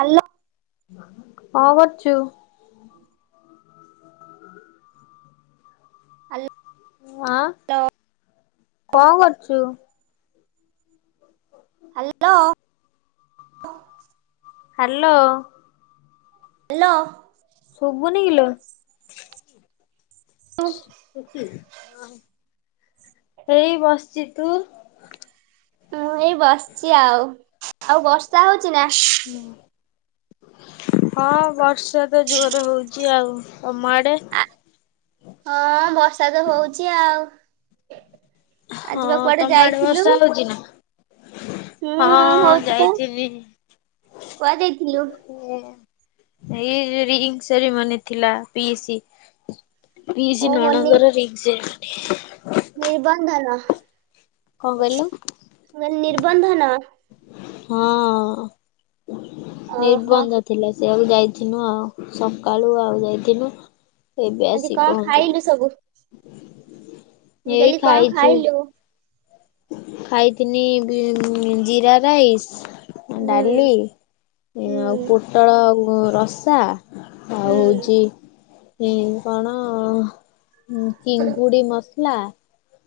Hello. କଣ କରୁଛୁ? ହୁଁ। ଆଯୋଉ। ଆଁ କଣ କରୁଛୁ? ହାଲୋ। ହାଲୋ। ହାଲୋ। ସୁବୁନି କିଲୋ? ହେଇ ବସିଛି ତୁ? ମୁଁ ଏଇ ବସିଛି ଆଉ ଆଉ ବର୍ଷା ହଉଛି ନା? ହଁ ବର୍ଷା ତ ଜୋର ହଉଛି ଆଉ କମ ଆଡେ? ହଁ ବର୍ଷା ତ ହଉଛି ଆଉ। ଆ ଯିବା କୁଆଡେ ଯାଇଥିଲୁ? ଶୁବୁଚି ନା? ହୁଁ ହଁ ହଉଚି ପା ଯାଇଥିଲି। କୁହାଯାଇଥିଲୁ? ଏଇ ରିଙ୍ଗି ସେରିମନି ଥିଲା ପିଇସି ପିଶି ଓହୋ ନଣନ୍ଦର ରିଙ୍ଗି ସେରିମନି। ନିର୍ବନ୍ଧ ନୁହଁ। କଣ କହିଲ? ନିର୍ବନ୍ଧନ। ହଁ ଓହୋ ନିର୍ବନ୍ଧତା ଥିଲା ସେ ଆଉକୁ ଯାଇଥିନୁ ଆଉ ସକାଳୁ ଆଉ ଯାଇଥିନୁ। ଆଜି ଏବେଆସି କି କଣ ଖାଇଲୁ ପହଞ୍ଚିଲୁ ସବୁ ମୁଁ ଏଇ କହିଲି କଣ ଖାଇଛୁ। ଖାଇଲୁ? ଖାଇଥିନି ଜିରା ରାଇସ୍ ହୁଁ ଡାଲି ଏ ହୁଁ ଆଉ ପ ପୋଟଳ ରସା ଆଉ ହୁଁ ହଉଛି ଏ କଣ ଚିଙ୍ଗୁଡ଼ି ମସଲା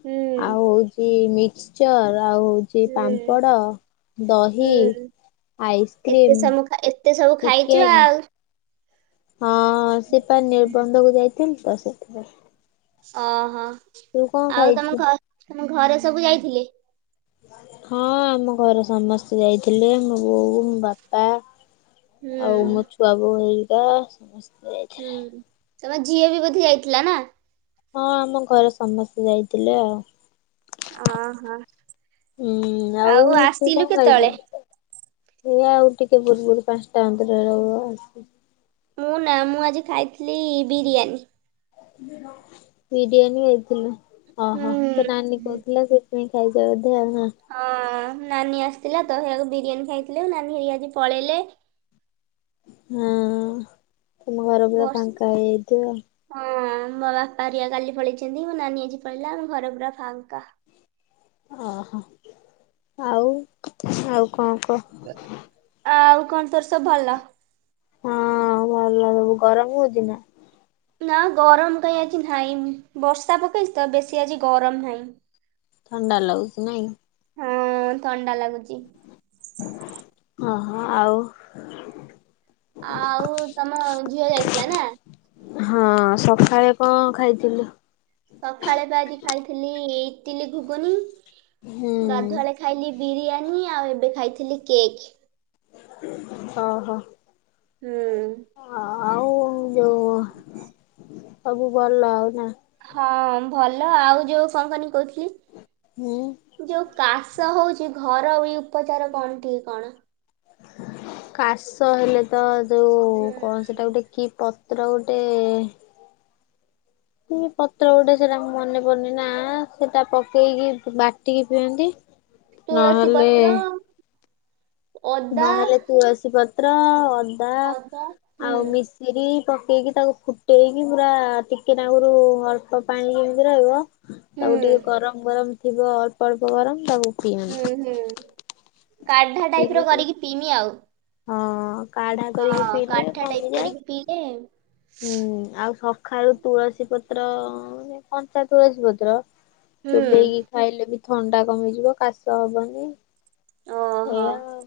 ହୁଁ ଆଉ ହଉଛି ମିକ୍ସଚର ଆଉ ହଉ ଛି ହୁଁ ପାମ୍ପଡ଼, ଦହି, ହୁଁ ଏତେ ଆଇସ୍କ୍ରିମ୍ ସବୁ ଏତେ ସବୁ ଖାଇଛ ଚିକେନ ଆଉ ହଁ ସେ ପା ନିର୍ବନ୍ଧକୁ ଯାଇଥିଲି ତ ସେଥିପାଇଁ। ଓହୋ ତୁ କଣ ଆଉ ତମ ଖାଇଛୁ ଘ ତମ ଘରେ ସବୁ ଯାଇଥିଲେ? ହଁ ଆମ ଘରେ ସମସ୍ତେ ଯାଇଥିଲେ ମୋ ବୋଉ, ବାପା ହୁଁ ଆଉ ମୋ ଛୁଆ ବୋଉ ହେଇକା ସମସ୍ତେ ଯାଇଥିଲେ। ହୁଁ ତମ ଝିଅ ବି ବୋଧେ ଯାଇଥିଲା ନା? ହଁ ଆମ ଘରେ ସମସ୍ତେ ଯାଇଥିଲେ ଆଉ। ଓହୋ ହୁଁ ଆଉ ତୁ ଆସିଲୁ କଣ ଖାଇଛୁ? କେତେବେଳେ? ଏଇ ଆଉ ଟିକେ ପୂର୍ବୁର ପାଞ୍ଚଟା ଅନ୍ତର ହେବ ଆଉ। ମୁଁ ନା ମୁଁ ଆଜି ଖାଇଥିଲି ବିରିୟାନୀ। ବିରିୟାନୀ ହୋଇଥିଲା ଓହୋ ତ ହୁଁ ନାନୀ କହୁଥିଲା ସେ ଣି ଖାଇ ଯାଉଛି ଆଉ ହଁ ନାନୀ ଆସିଥିଲା ତ ହେୟାକୁ ବିରିୟାନୀ ଖାଇଥିଲୁ ନାନୀ ହେରିକା ଆଜି ପଳେଇଲେ ହଁ ତମ ଘର ପୁରା ବର୍ଷ ଫାଙ୍କା ହେଇଯାଇଥିବ। ହଁ ମୋ ବାପା ହେରିଆ କାଲି ପଳେଇଛନ୍ତି ମୋ ନାନୀ ଆଜି ପଳେଇଲା ଆମ ଘର ପୁରା ଫାଙ୍କା। ଓହୋ ଆଉ ଆଉ କଣ କହ? ଆଉ କଣ ତୋର ସବୁ ଭଲ? ହଁ ଭଲ ସବୁ ଗରମ ହଉଛି ନା? ନା ଗରମ କାହିଁ ଆଜି ନାହିଁ ବର୍ଷା ପକେଇଛି ତ ବେଶୀ ଆଜି ଗରମ ନାହିଁ। ଥଣ୍ଡା ଲାଗୁଚି ନାଇଁ? ହଁ ଥଣ୍ଡା ଲାଗୁଛି। ଓ ହୋ ଆଉ? ଆଉ ତମ ଝିଅ ଯାଇଥିଲା ନା? ହଁ ସକାଳେ କଣ ଖାଇଥିଲୁ? ସକାଳେ ବା ଆଜି ଖାଇଥିଲି ଏଡ଼ିଲି ଘୁବୁନି ହୁଁ ଗାଧୁଆଳେ ଖାଇଲି ବିରିୟାନୀ ଆଉ ଏବେ ଖାଇଥିଲି କେକ୍। ଅ ହ। ହୁଁ। ହଁ ଆଉ ଯୋଉ ସବୁ ଭଲ ଆଉ ନା? ହଁ ଭଲ ଆଉ ଯୋଉ କଣ କହିଲୁ କହୁଥିଲି ହୁଁ। ଯୋଉ କାଶ ହଉଛି ଘରଇ ଉପଚାର କଣ ଟିକେ କଣ? କାଶ ହେଲେ ତ ଯୋଉ ହୁଁ କ ସେଇଟା ଗୋଟେ କି ପତ୍ର ଗୋଟେ କି ପତ୍ର ଗୋଟେ ସେଟା ମନେ ପଡୁନି ନା ସେଟା ପକେଇକି ବାଟିକି ପିଅନ୍ତି। ତୁଳସୀ ନହେଲେ ପତ୍ର ଅଦା ନହେଲେ ତୁଳସୀ ପତ୍ର, ଅଦା ଅଦା ହୁଁ ଆଉ ମି ସିରି ପକେଇକି ତାକୁ ଫୁଟେଇକି ପୁରା ଟିକେନାକରୁ ଅଳ୍ପ ପାଣି ଯେମିତି ରହିବ ହୁଁ ତାକୁ ଟିକେ ଗରମ, ଗରମ ଥିବ ଅଳ୍ପ ଅଳ୍ପ ଗରମ ତାକୁ ହୁଁ, ପିଅନ୍ତି ହୁଁ କାଢ଼ା ପିଇଲେ ଟାଇପର ଟିକେ କରିକି ପିଇମି ଆଉ। ହଁ କାଢ଼ା କରିକି ହଁ ପିଇଲେ କାଢା ଟାଇପ କମିଯାଏ କରିକି ପିଇଲେ ହଁ ଆଉ ସ ଖାରୁ ତୁଳସୀ ପତ୍ର ମାନ କଞ୍ଚା ତୁଳସୀ ପତ୍ର ହୁଁ ଚୋବେଇକି ଖାଇଲେ ବି ଥଣ୍ଡା କମିଯିବ କାଶ ହବନି। ଓହୋ। ଏଇଆ ଆଉ।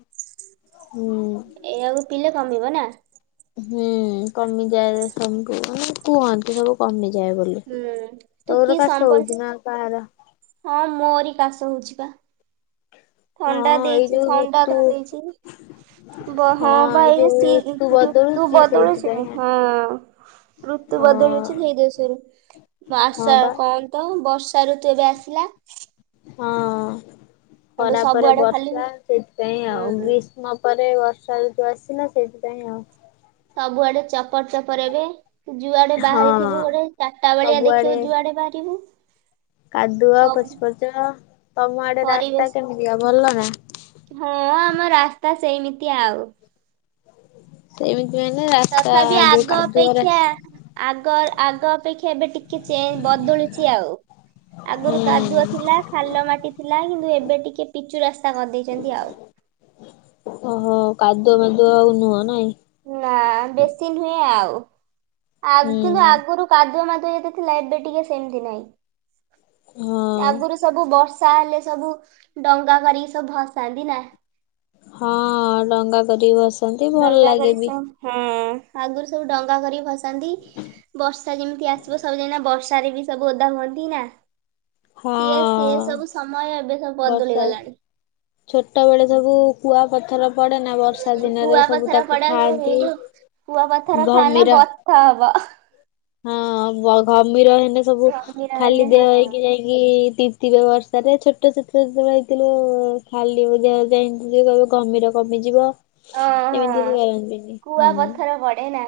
ହୁଁ। ଏଇଆକୁ ପିଇଲେ କମ କମି ବା ନା ହୁଁ କମିଯାଏ ସବୁ ମାନେ କୁହନ୍ତି ସବୁ। କମିଯାଏ ବୋଲି ହୁଁ ତୁ କି ତୋର କାଶ ସମ୍ବଲ ହଉଛି ନା କାହାର। ହଁ ମୋରି କାଶ ହଉଛି ପା। ହଁ ଥଣ୍ଡା ଏଇ ଦେଇଛି ଯୋଉ ଥଣ୍ଡା ଋତୁ ଧରି ଦେଇଛି। ବ ହଁ ବା ଏଇ ଯୋଉ ଋତୁ ସିଇଜ ଋତୁ ବଦଳୁଛି ବଦଳୁଛି ନା ସେଇଥିପାଇଁ। ହଁ। ଋତୁ ବଦଳୁଛି ସେଇ ହଁ ଯୋଗୁଁ ସେମିତି ହଁ ମାସ ବା କଣ। ତ ବର୍ଷା ଋତୁ ଏବେ ଆସିଲା। ହଁ ଏବେ ଖରା ପରେ ସବୁଆଡେ ଖାଲି ହୁଁ ବର୍ଷା ସେଥିପାଇଁ ଆଉ ଗ୍ରୀଷ୍। ଗ୍ରୀଷ୍ମ ପରେ ବର୍ଷା ଋତୁ ଆସିଲା ସେଇଥିପାଇଁ ଆଉ। ସବୁଆଡେ ଚପର ଚପର ଏବେ। ଯୁଆଡେ ହଁ ବାହାରିଥିବୁ ଗୋଟେ ଚାରିଟା ବେଳିଆ ସବୁଆଡେ ଦେଖିବୁ ଯୁଆଡେ ବାହାରିବୁ। କାଦୁଅ ସବୁ ପଚ ପଚ ତମ ଆଡେ ରାସ୍ତା ପରିବେଶ କେମିତିକା ଭଲ ନା। ହଁ ଆମ ରାସ୍ତା ସେଇମିତି ଆଉ। ସେମିତି ମାନେ। ରାସ୍ତା ତଥାପି ଯୋଉ ଆଗ କାଦୁଅ ଅପେକ୍ଷା ରାସ୍ତା ଆଗ ଆଗ ଅପେକ୍ଷା ଏବେ ଟିକେ। ଟିକେ ଚେଞ୍ଜ ବଦଳିଛି ଆଉ ହୁଁ ଆଗରୁ କାଦୁଅ ଥିଲା। ଖାଲ ମାଟି ଥିଲା କିନ୍ତୁ ଏବେ ଟିକେ ପିଚୁ ରାସ୍ତା କରିଦେଇଛନ୍ତି ଆଉ। ଓହୋ କାଦୁଅମାଦୁଆ ଆଉ ନୁହଁ ନାଇଁ। ନା ବେଶୀ ନୁହେଁ ଆଉ ଆଗରୁ ହୁଁ କିନ୍ତୁ ଆଗରୁ କାଦୁଅ କାଦୁଅ ଯେତେ। ଥିଲା ଏବେ ଟିକେ ସେମତି ନାଇଁ ହଁ ଆଗରୁ ସବୁ ବର୍ଷା। ବର୍ଷା ହେଲେ ସବୁ ଡଙ୍ଗା କରିକି ସବୁ ଭସାନ୍ତି ନା। ହଁ ଡଙ୍ଗା କରି ଭସ୍। ଡଙ୍ଗା କରିକି ସବୁ ହୁଁ। ଆଗରୁ ସବୁ ଡଙ୍ଗା କରିକି ଭସାନ୍ତି ବର୍ଷା ଯେମିତି ଆସିବ ସବୁଯାଇକିନା ବର୍ଷାରେ ବି। ସବୁ ଓଦା ହୁଅନ୍ତି ନା ହଁ ସିଏ ସିଏ ସବୁ ସମୟ ଏବେ ସୁ ବଦଳି ଗଲାଣି। ଛୋଟବେଳେ ସବୁ କୁଆପଥର। ପଡେ ନା ବର୍ଷା ଉଁ ଦିନରେ ସବୁ କୁଆପଥର ତାକୁ ପଡା ଖାଆନ୍ତି ହେଇଲୁ ଘମିର। କ ହବ। ହଁ ଘମିର ହେଲେ ସବୁ ଧମିରା ଖାଲି ହେଲେ ଦେହ ହଁ ହେଇକି। ଯାଇକି ତିନ୍ତିବ ବର୍ଷା ରେ ଛୋଟ ଛୋଟ ଯେତେବେଳେ ହେଇଥିଲିବ ଖାଲି ଦେହରେ ଯାଇ ବୁଲିବୁ। ଘମିର କମିଯିବ। ଓ ହଁ ଏମିତି କରନ୍ତିନି କୁଆ ହୁଁ। ପଥର ପଡେ ନା।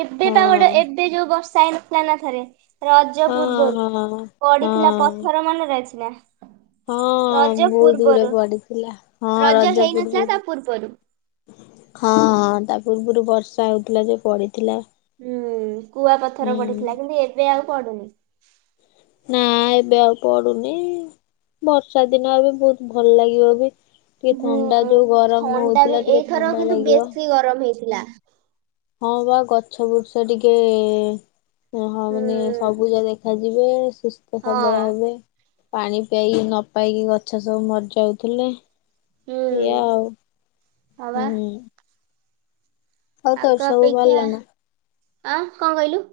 ଏବେ ହଁ ପା ଗୋଟେ ଏବେ ଯୋଉ ବର୍ଷା ହେଇନଥିଲା ନା ଥରେ। ରଜ ହଁ ପୂର୍ବରୁ ହଁ ହଁ ପଡିଥିଲା ପଥର ମନରେଅଛି ନା। ହଁ ରଜ ବହୁତ ପୂର୍ବରୁ ଗୁଡାଏ ପଡିଥିଲା ହଁ ରଜ ରଜାପୁର ହେଇନଥିଲା ତା ପୂର୍ବରୁ। ହଁଁ ହଁ ତା ପୂର୍ବରୁ ବର୍ଷା ହଉଥିଲା ଯେଉ ପଡିଥିଲା। ହୁଁ କୁଆ ପଥର ହୁଁ ପଡିଥିଲା କିନ୍ତୁ ଏବେ ଆଉ ପଡୁନି। ନା ଏବେ ଆଉ ପଡୁନି। ବର୍ଷା ଦିନ ଏବେ ବହୁତ ଭଲ ଲାଗିବ ବି। ଟିକେ ଥଣ୍ଡା ହୁଁ ଯୋଉ ଗରମ ହଉଥିଲା ଟିକେ ଥଣ୍ଡା ଲାଗିବ। କି ଗରମ ହେଇଥିଲା। ହଁ ବା ଗଛ ବୁର୍ଚ୍ଚ ଟିକେ। ଓ ହଁ ମାନେ ହୁଁ ସବୁଜ ଦେଖାଯିବେ ସୁସ୍ଥ ସବଳ ହଁ ହେବେ। ପାଣି ପିଆଇକି ନ ପାଇକି ଗଛ ସବୁ ମରି ଯାଉଥିଲେ। ଏଇଆ ହୁଁ ଆଉ ହଁ ବା ହୁଁ। ଆଉ ତୋର ଆଗ ସବୁ ଅପେକ୍ଷା ଭଲ ନା ଆଁ କଣ କହିଲୁ।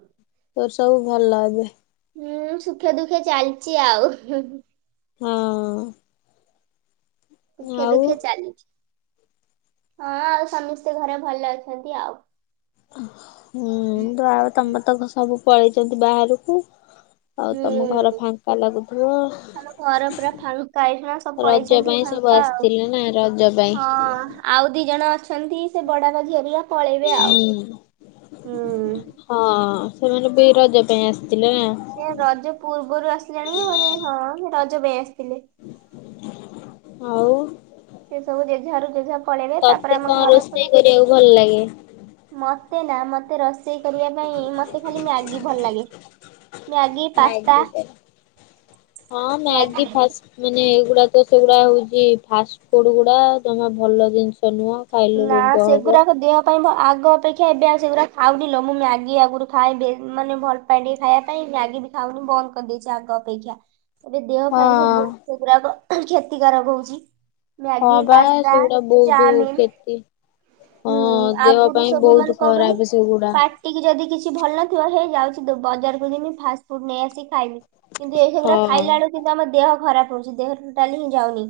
ତୋର ସବୁ ଭଲ ଏବେ। ହୁଁ ସୁଖେ ଦୁଃଖେ ଚାଲିଚି ଆଉ। ହଁ। ସୁଖେ ଆଉ ଦୁଃଖେ ଚାଲିଛି ହଁ ଆଉ ସମସ୍ତେ ଘରେ ଭଲ ଅଛନ୍ତି ଆଉ। ହୁଁ ଆଉ ତମର ତକ ସବୁ ପଳେଇଛନ୍ତି ବାହାରକୁ। ଆଉ ତମ ଘର ହୁଁ। ଫାଙ୍କା ଲାଗୁଥିବ। ଆମ ଘର ପୁରା ଫାଙ୍କା ଏଇନା ସବୁ ରଜ ପଳେଇଛନ୍ତି ପାଇଁ ସବୁ ଫାଙ୍କା ଆଉ। ଆସିଥିଲେ ନା ରଜ ପାଇଁ। ହଁ। ଆଉ ଦି ଜଣ ଅଛନ୍ତି ସେ ବଡ ବାପା ଝିଅ ହେରିକା ପଳେଇବେ ଆଉ। ହୁଁ। ହଁ ସେମାନେ ବି ରଜ ପାଇଁ ଆସିଥିଲେ ନା। ସେ ରଜ ପୂର୍ବରୁ ଆସିଲେଣି। ହେଲେ ହଁ ସେ ରଜ ପାଇଁ ଆସିଥିଲେ। ହଉ ସେ ସବୁ ଜେଝା ଘରକୁ ଜେଝା ପଳେଇବେ ତାପରେ ତତେ ଆମ କଣ ଘର ପୁରା ରୋଷେଇ କରିବାକୁ ଭଲ ଲାଗେ? ମତେ ନା ମତେ ରୋଷେଇ କରିବା ପାଇଁ ମତେ ଖାଲି ମ୍ୟାଗି ଭଲ ଲାଗେ। ମ୍ୟାଗି ପାସ୍ତା ମ୍ୟାଗି [unintelligible] ହଁ ମ୍ୟାଗି ଫାଷ୍ଟ ମାନେ ଏଇଗୁଡା ତ ସେଗୁଡା ହଉଛୀ ଫାଷ୍ଟ ଫୁଡ୍ ଗୁଡା ଜମା ଭଲ ଜିନିଷ ନୁହଁ। ଖାଇଲେ ନା ରୋଗ ହବ। ସେଗୁରାକ ଦେହ ନାଇଁ ମୁଁ ଆଗ ଅପେକ୍ଷା ଏବେ ଆଉ ସେଗୁରା ଖାଉନି ଲୋ। ମୁଁ ମ୍ୟାଗି ଆଗରୁ ଖାଏ ଭେ ମାନେ ଭଲ [unintelligible] ଟିକେ ଖାଇବା ପାଇଁ ମ୍ୟାଗି ବି ଖାଉନି ବନ୍ଦ କରିଦେଇଚି ଆଗ ଅପେକ୍ଷା। ଏବେ ଦେହ ପାଇଁ ସବୁ ହଁ। ବହୁତ୍ ସେଗୁରାକ କ୍ଷତିକାରକ ହଉଚି। ହଁ ମ୍ୟାଗି, ବା ପାସ୍ତା, ସେଗୁଡା ବହୁତ ଚାଉମିିନ କ୍ଷତି ହୁଁ, ହଁ ଦେହ ଆଗରୁ ପାଇଁ ସବୁ ବହୁତ ମାନେ କଣ କହନି ଖରାପ ସେଗୁଡା। ପା ପାଟି ଯଦି କିଛି ଭଲ ନଥିବ, ହେ ଯାଉଚି ବଜାରକୁ ଯିମି ଫାଷ୍ଟ ଫୁଡ୍ ନେଇ ଆସିକି ଖାଇବି। କିନ୍ତୁ ଏ ହେଗୁୁରା ହଁ। ଖାଇଲା ବେଳୁ କିନ୍ତୁ ଆମ ଦେହ ଖରାପ ହଉଚି। ଦେହ ରେ ଟୋଟାଲି ହିଁ ଯାଉନି।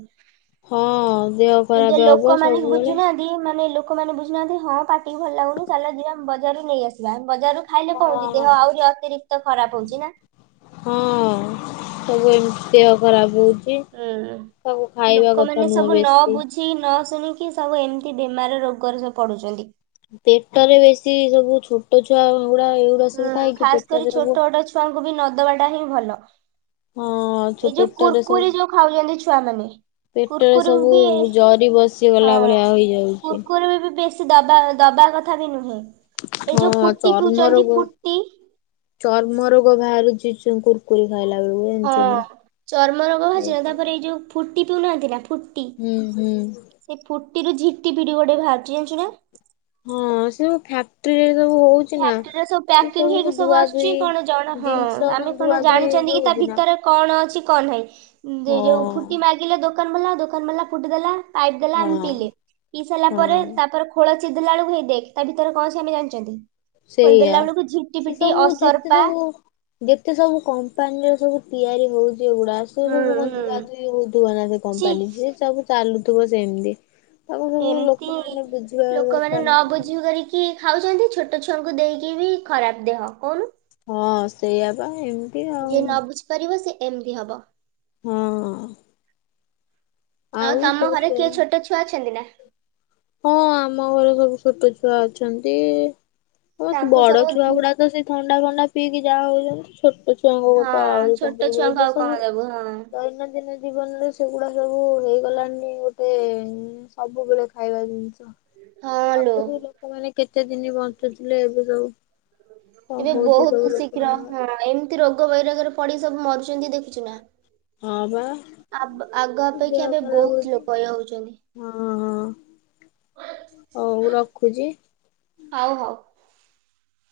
ହଁ ଦେହ କିନ୍ତୁ ଏ ଖରାପ ହବ ଲୋକମାନେ ସବୁବେଳେ। ବୁଝୁନାହାନ୍ତି ଯଦି ମାନେ ଲୋକମାନେ ବୁଝୁନାହାନ୍ତି ହଁ ପାଟିିକି ଭଲ ଲାଗୁନି ଚାଲ ଯିବା ବଜାରରୁ ନେଇ ଆସିବା। ବଜାରରୁ ଖାଇଲେ କଣ ହଉଚି ଦେହ ଆହୁରି ଅତିରିକ୍ତ ଖରାପ ହଉଚି ନା। ହଁ। ସବୁ ଏମତି ଆଉ ଖରାପ୍ ହଉ ଚି। ହୁଁ। ସବୁ ଖାଇବା ଲୋକମାନେ କଥା ନୁହଁ ସବୁ ନ ବେଶୀ। ନ ବୁଝି ଶୁଣିକି ସବୁ ଏମିତି ବେମାର ରୋଗରେ ସବୁ ପଡ଼ୁଛନ୍ତି। ପେଟରେ ବେଶୀ ସବୁ ଛୋଟ ଛୁଆ ଗୁଡା ହେଉ ହୁଁ, ଖାସ୍ କରି ଛୋଟ ଛୋଟ ଛୁଆଙ୍କୁ ବି ନଦବା ଟା ହିଁ ଭଲ। ହଁ ଛୋ ଏଇ ଯୋଉ ପେଟରେ ସବୁ କୁୁରକୁରି ଯୋଉ ଖାଉଛନ୍ତି ଛୁଆମାନେ। ପେଟରେ କୁୁରକୁରି ରୁ ସବୁ ବି ଜରି ହଁ ବସିଗଲା ଭଳିଆ ହେଇଯାଉଛି। କୁୁରକୁରି ବି ବେଶୀ କି ଦବା ଦବା କଥା ବି ନୁହେଁ। ଏଇ ହଁ ଯୋଉ ହଁ ଫୁଟି ଚର୍ମ ପିଉଛନ୍ତି ରୋଗ, ଫୁଟି ଚର୍ମ ରୋଗ ବାହାରୁଚି କୁର୍ କୁରି ଖାଇଲା ବେଳକୁ। ହଁ ଜାଣିଛୁ ନା। ଚର୍ମ ରୋଗ ଏଇ ବାହାରୁଚି। ସବୁ ତାପରେ ଏଇ ଯୋଉ ଫୁଟି ପିଉନାହାନ୍ତି ନା ଫୁଟି ହୁଁ ହୁଁ ସେ ଫୁଟିରୁୁ ଝିଟିପିଟି ଗୋଟେ ବାହାରୁଚି ଜାଣିଛୁ ନା। ହଁ ସେ ସବୁ ଫ୍ୟାକ୍ଟ୍ରି ରେ ସବୁ ହଉ ପ୍ୟାକେଟ୍ ରେ ସବୁ ପ୍ୟାକିଙ୍ଗ ହେଇକି ସବୁ ଆସୁଚି ଧୁଇ କଣ ଜଣ ହଁ ଜିନିଷ ଆମେ ଧୁଆ କଣ ଧୁଇ ଜାଣିଛନ୍ତି ହେଇକି କି ତା ହଉଛି ନା। ଭିତର କଣ ଅଛି କଣ ନାହିଁ। ଯେ ହଁ ଯୋଉ ଫୁଟି ମାଗିଲେ ଦୋକାନ ବାଲା ଦୋକାନ ବାଲା ଫୁଟି ଦେଲା ପାଇପ୍ ଦେଲା ଆମେ ହଁ ପିଇଲେ। ପିଇ ସାଇଲା ପରେ ହଁ ତାପରେ ଖୋଳ ଚିରିଦେଲା ବେଳକୁ ହେଇ ଦେଖ୍, ତା ଭିତରେ କଣ ଅଛି ଆମେ ଜାଣିଛନ୍ତି। ସେଇୟା। ଖୋଲିଦେଲା ବେଳକୁ ଝିଟି ସେ ପିଟି ସବୁ ଯେତେ ଅସରପା ସବୁ ଯେତେ ସବୁ କମ୍ପାନୀର ସବୁ ତିଆରି ହଉଚି ଏଗୁଡା ସେ ହୁଁ ସବୁ କଣ ହୁଁ ଧୁଆ ଧୁଇ ହଉଥିବ ନା ସେ ଛି କମ୍ପାନୀ, ସେ ସବୁ ଚାଲୁଥିବ ସେମତି। ଏମତି ଲୋକମାନେ ଦରକାର ନ ନା। ବୁଝି କରିକି କି ଖାଉଛନ୍ତି। ଛୋଟ ଛୁଆଙ୍କୁ ଦେଇକି ବି ଖରାପ ଦେହ କହୁନୁ। ହଁ ସେଇଆ ପା। ହେମ୍ ଯିଏ ନ ବୁଝିପାରିବ ସେ ଏମତି ହବ। ହଁ। ଆଉ ତମ ତୋର ଘରେ କିଏ ସବୁ ଛୋଟ ଛୁଆ ଅଛନ୍ତି ନା? ହଁ ଆମ ଘରେ ସବୁ ଛୋଟ ଛୁଆ ଅଛନ୍ତି ତାଙ୍କୁ ବଡ ସବୁ ଛୁଆ ଗୁଡା। ତ ସେ ଥଣ୍ଡା ଫଣ୍ଡା ପିଇକି ଯାହା ହଉଛନ୍ତି ହଁ ଛୋଟ [inaudible] ଛୁଆଙ୍କୁ ଏବେ ଆଉ କଣ ସବୁ ଦବୁ ହଁ ଦୈନନ୍ଦିନ ଜୀବନ ରେ ସେଗୁଡା ସବୁ ହେଇଗଲାଣି ଗୋଟେ ସବୁବେଳେ ଖାଇବା ଜିନିଷ। ହଁ ଲୋ ଆଗୁରୁ ଲୋକମାନେ କେତେ ଦିନି ବଞ୍ଚୁଥିଲେ ଏବେ ସବୁ। କଣ ଏବେ ହଉଛି ସବୁ ବହୁତ ଶୀଘ୍ର ଲୋକମାନଙ୍କର। ହଁ ଏମିତି ରୋଗ ବୈରୋଗ ରେ ପଡି ସବୁ ମରୁଛନ୍ତି ଦେଖଛୁ ନା। ହଁ ବା। ଆବ୍ ଆଗ ଦେହ ଅପେକ୍ଷା ଏବେ ଖରାପ ବହୁତ ହଉଛି ଲୋକ ଇଏ ହଉ ଛନ୍ତି। ହଁ ହଁ ହଉ ରଖୁଛି। ହଉ ହଉ।